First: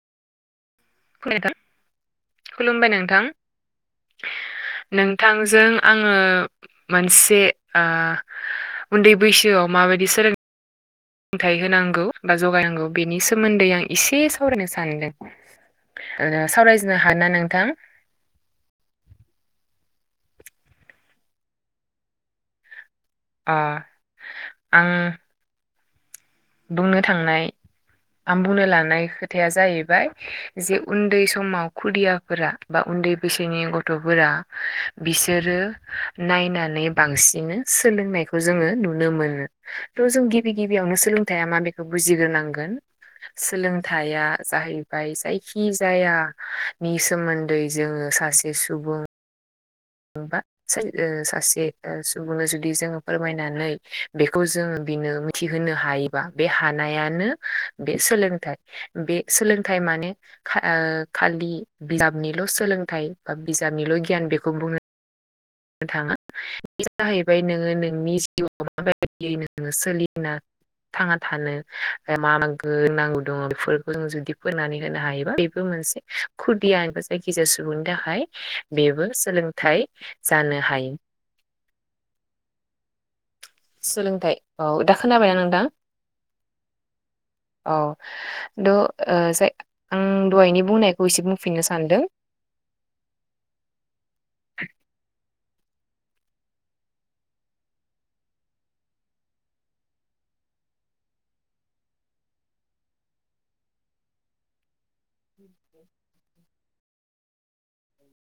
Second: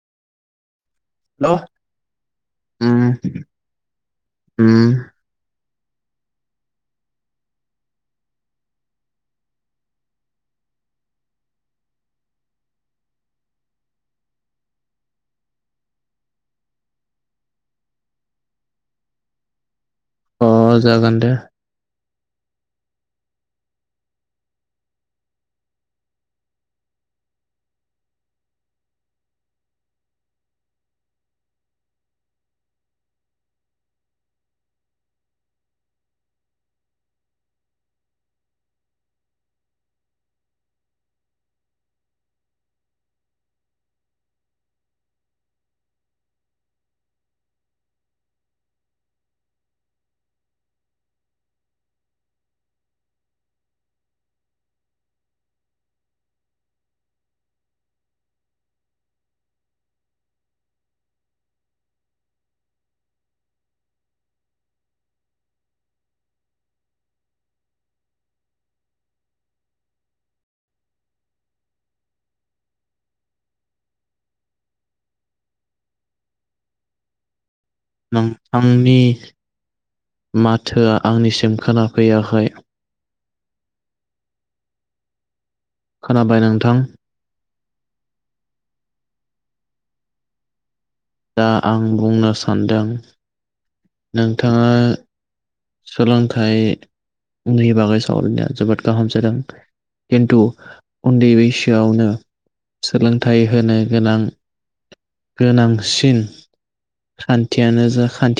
खोनादों हेल' खुलुमबाय उम नोंथां उम अ नों थांजों आङो मोनसे ओ उन्दै बैसोआव माबायदि सोलों थाइ होनांगौ बा जगायनांगौ बेनि सोमोन्दै आं एसे सावरायनो सानदों। सावरायजनो हायो ना नोंथां? अ जागोन दे। अ आं बुंनो थांनाय आं बुंनो लानाय खोथाया जाहैबाय जे उन्दै समाव खुदियाफोरा बा उन्दै बैसोनि गथ'फोरा बिसोरो नायनानै बांसिन सोलोंनायखौ जोङो नुनो मोनो थह जों गिबि गिबियावनो सोलों थायाइा मा बेखौ बुजिग्रोनांगोन। सोलोंथाइया जाहैबाय जायखि जायाानि सोमोन्दै जोङो सासे सुबुं नबा ओ सासे सुबुंनो जुदि जोङो फोरमायनानै बेखौ जोङो बिनो थि होनोनो हायोबा बे हानायानो बे सोलोंथाइ बे सोलोंथाइ माने ओ खालि बिजाबनिल' सोलोंथाइ बा बिजाबनिल' गियान बेखौ बुंङा। नो थाङा बे जाहैबाय नोङो नोंनि जिउआव माबायदियै नोङो सोलिना। थांना थानो मा मा गनांगौ दङ बेफोरखौ जों जुदि फोरनानै होनो हायोबा बेबो मोनसे खुदियाबो जायखिजाया सुबुंनि थाखाय नोंथांनि बेबो सोलोंथाइ जानो हायो। माथोआ आंनिसिम खोनाफैयाखै सोलोंथाइ औ दा खोनाबायना नोंथां? खोनाबायना नोंथां। औ द' ओ जाय आं दहायनि बुंनायख दा आं बुंनो सान्दों नोंथाङा सोलोंथाइ उन्दैनि बागै सावरायनाया जोबोद गाहाम जादों खिन्थु उन्दै बैसोआवनो सोलोंथाइ होनो गोनां गोनांसिन खान्थियानो जा खान्थि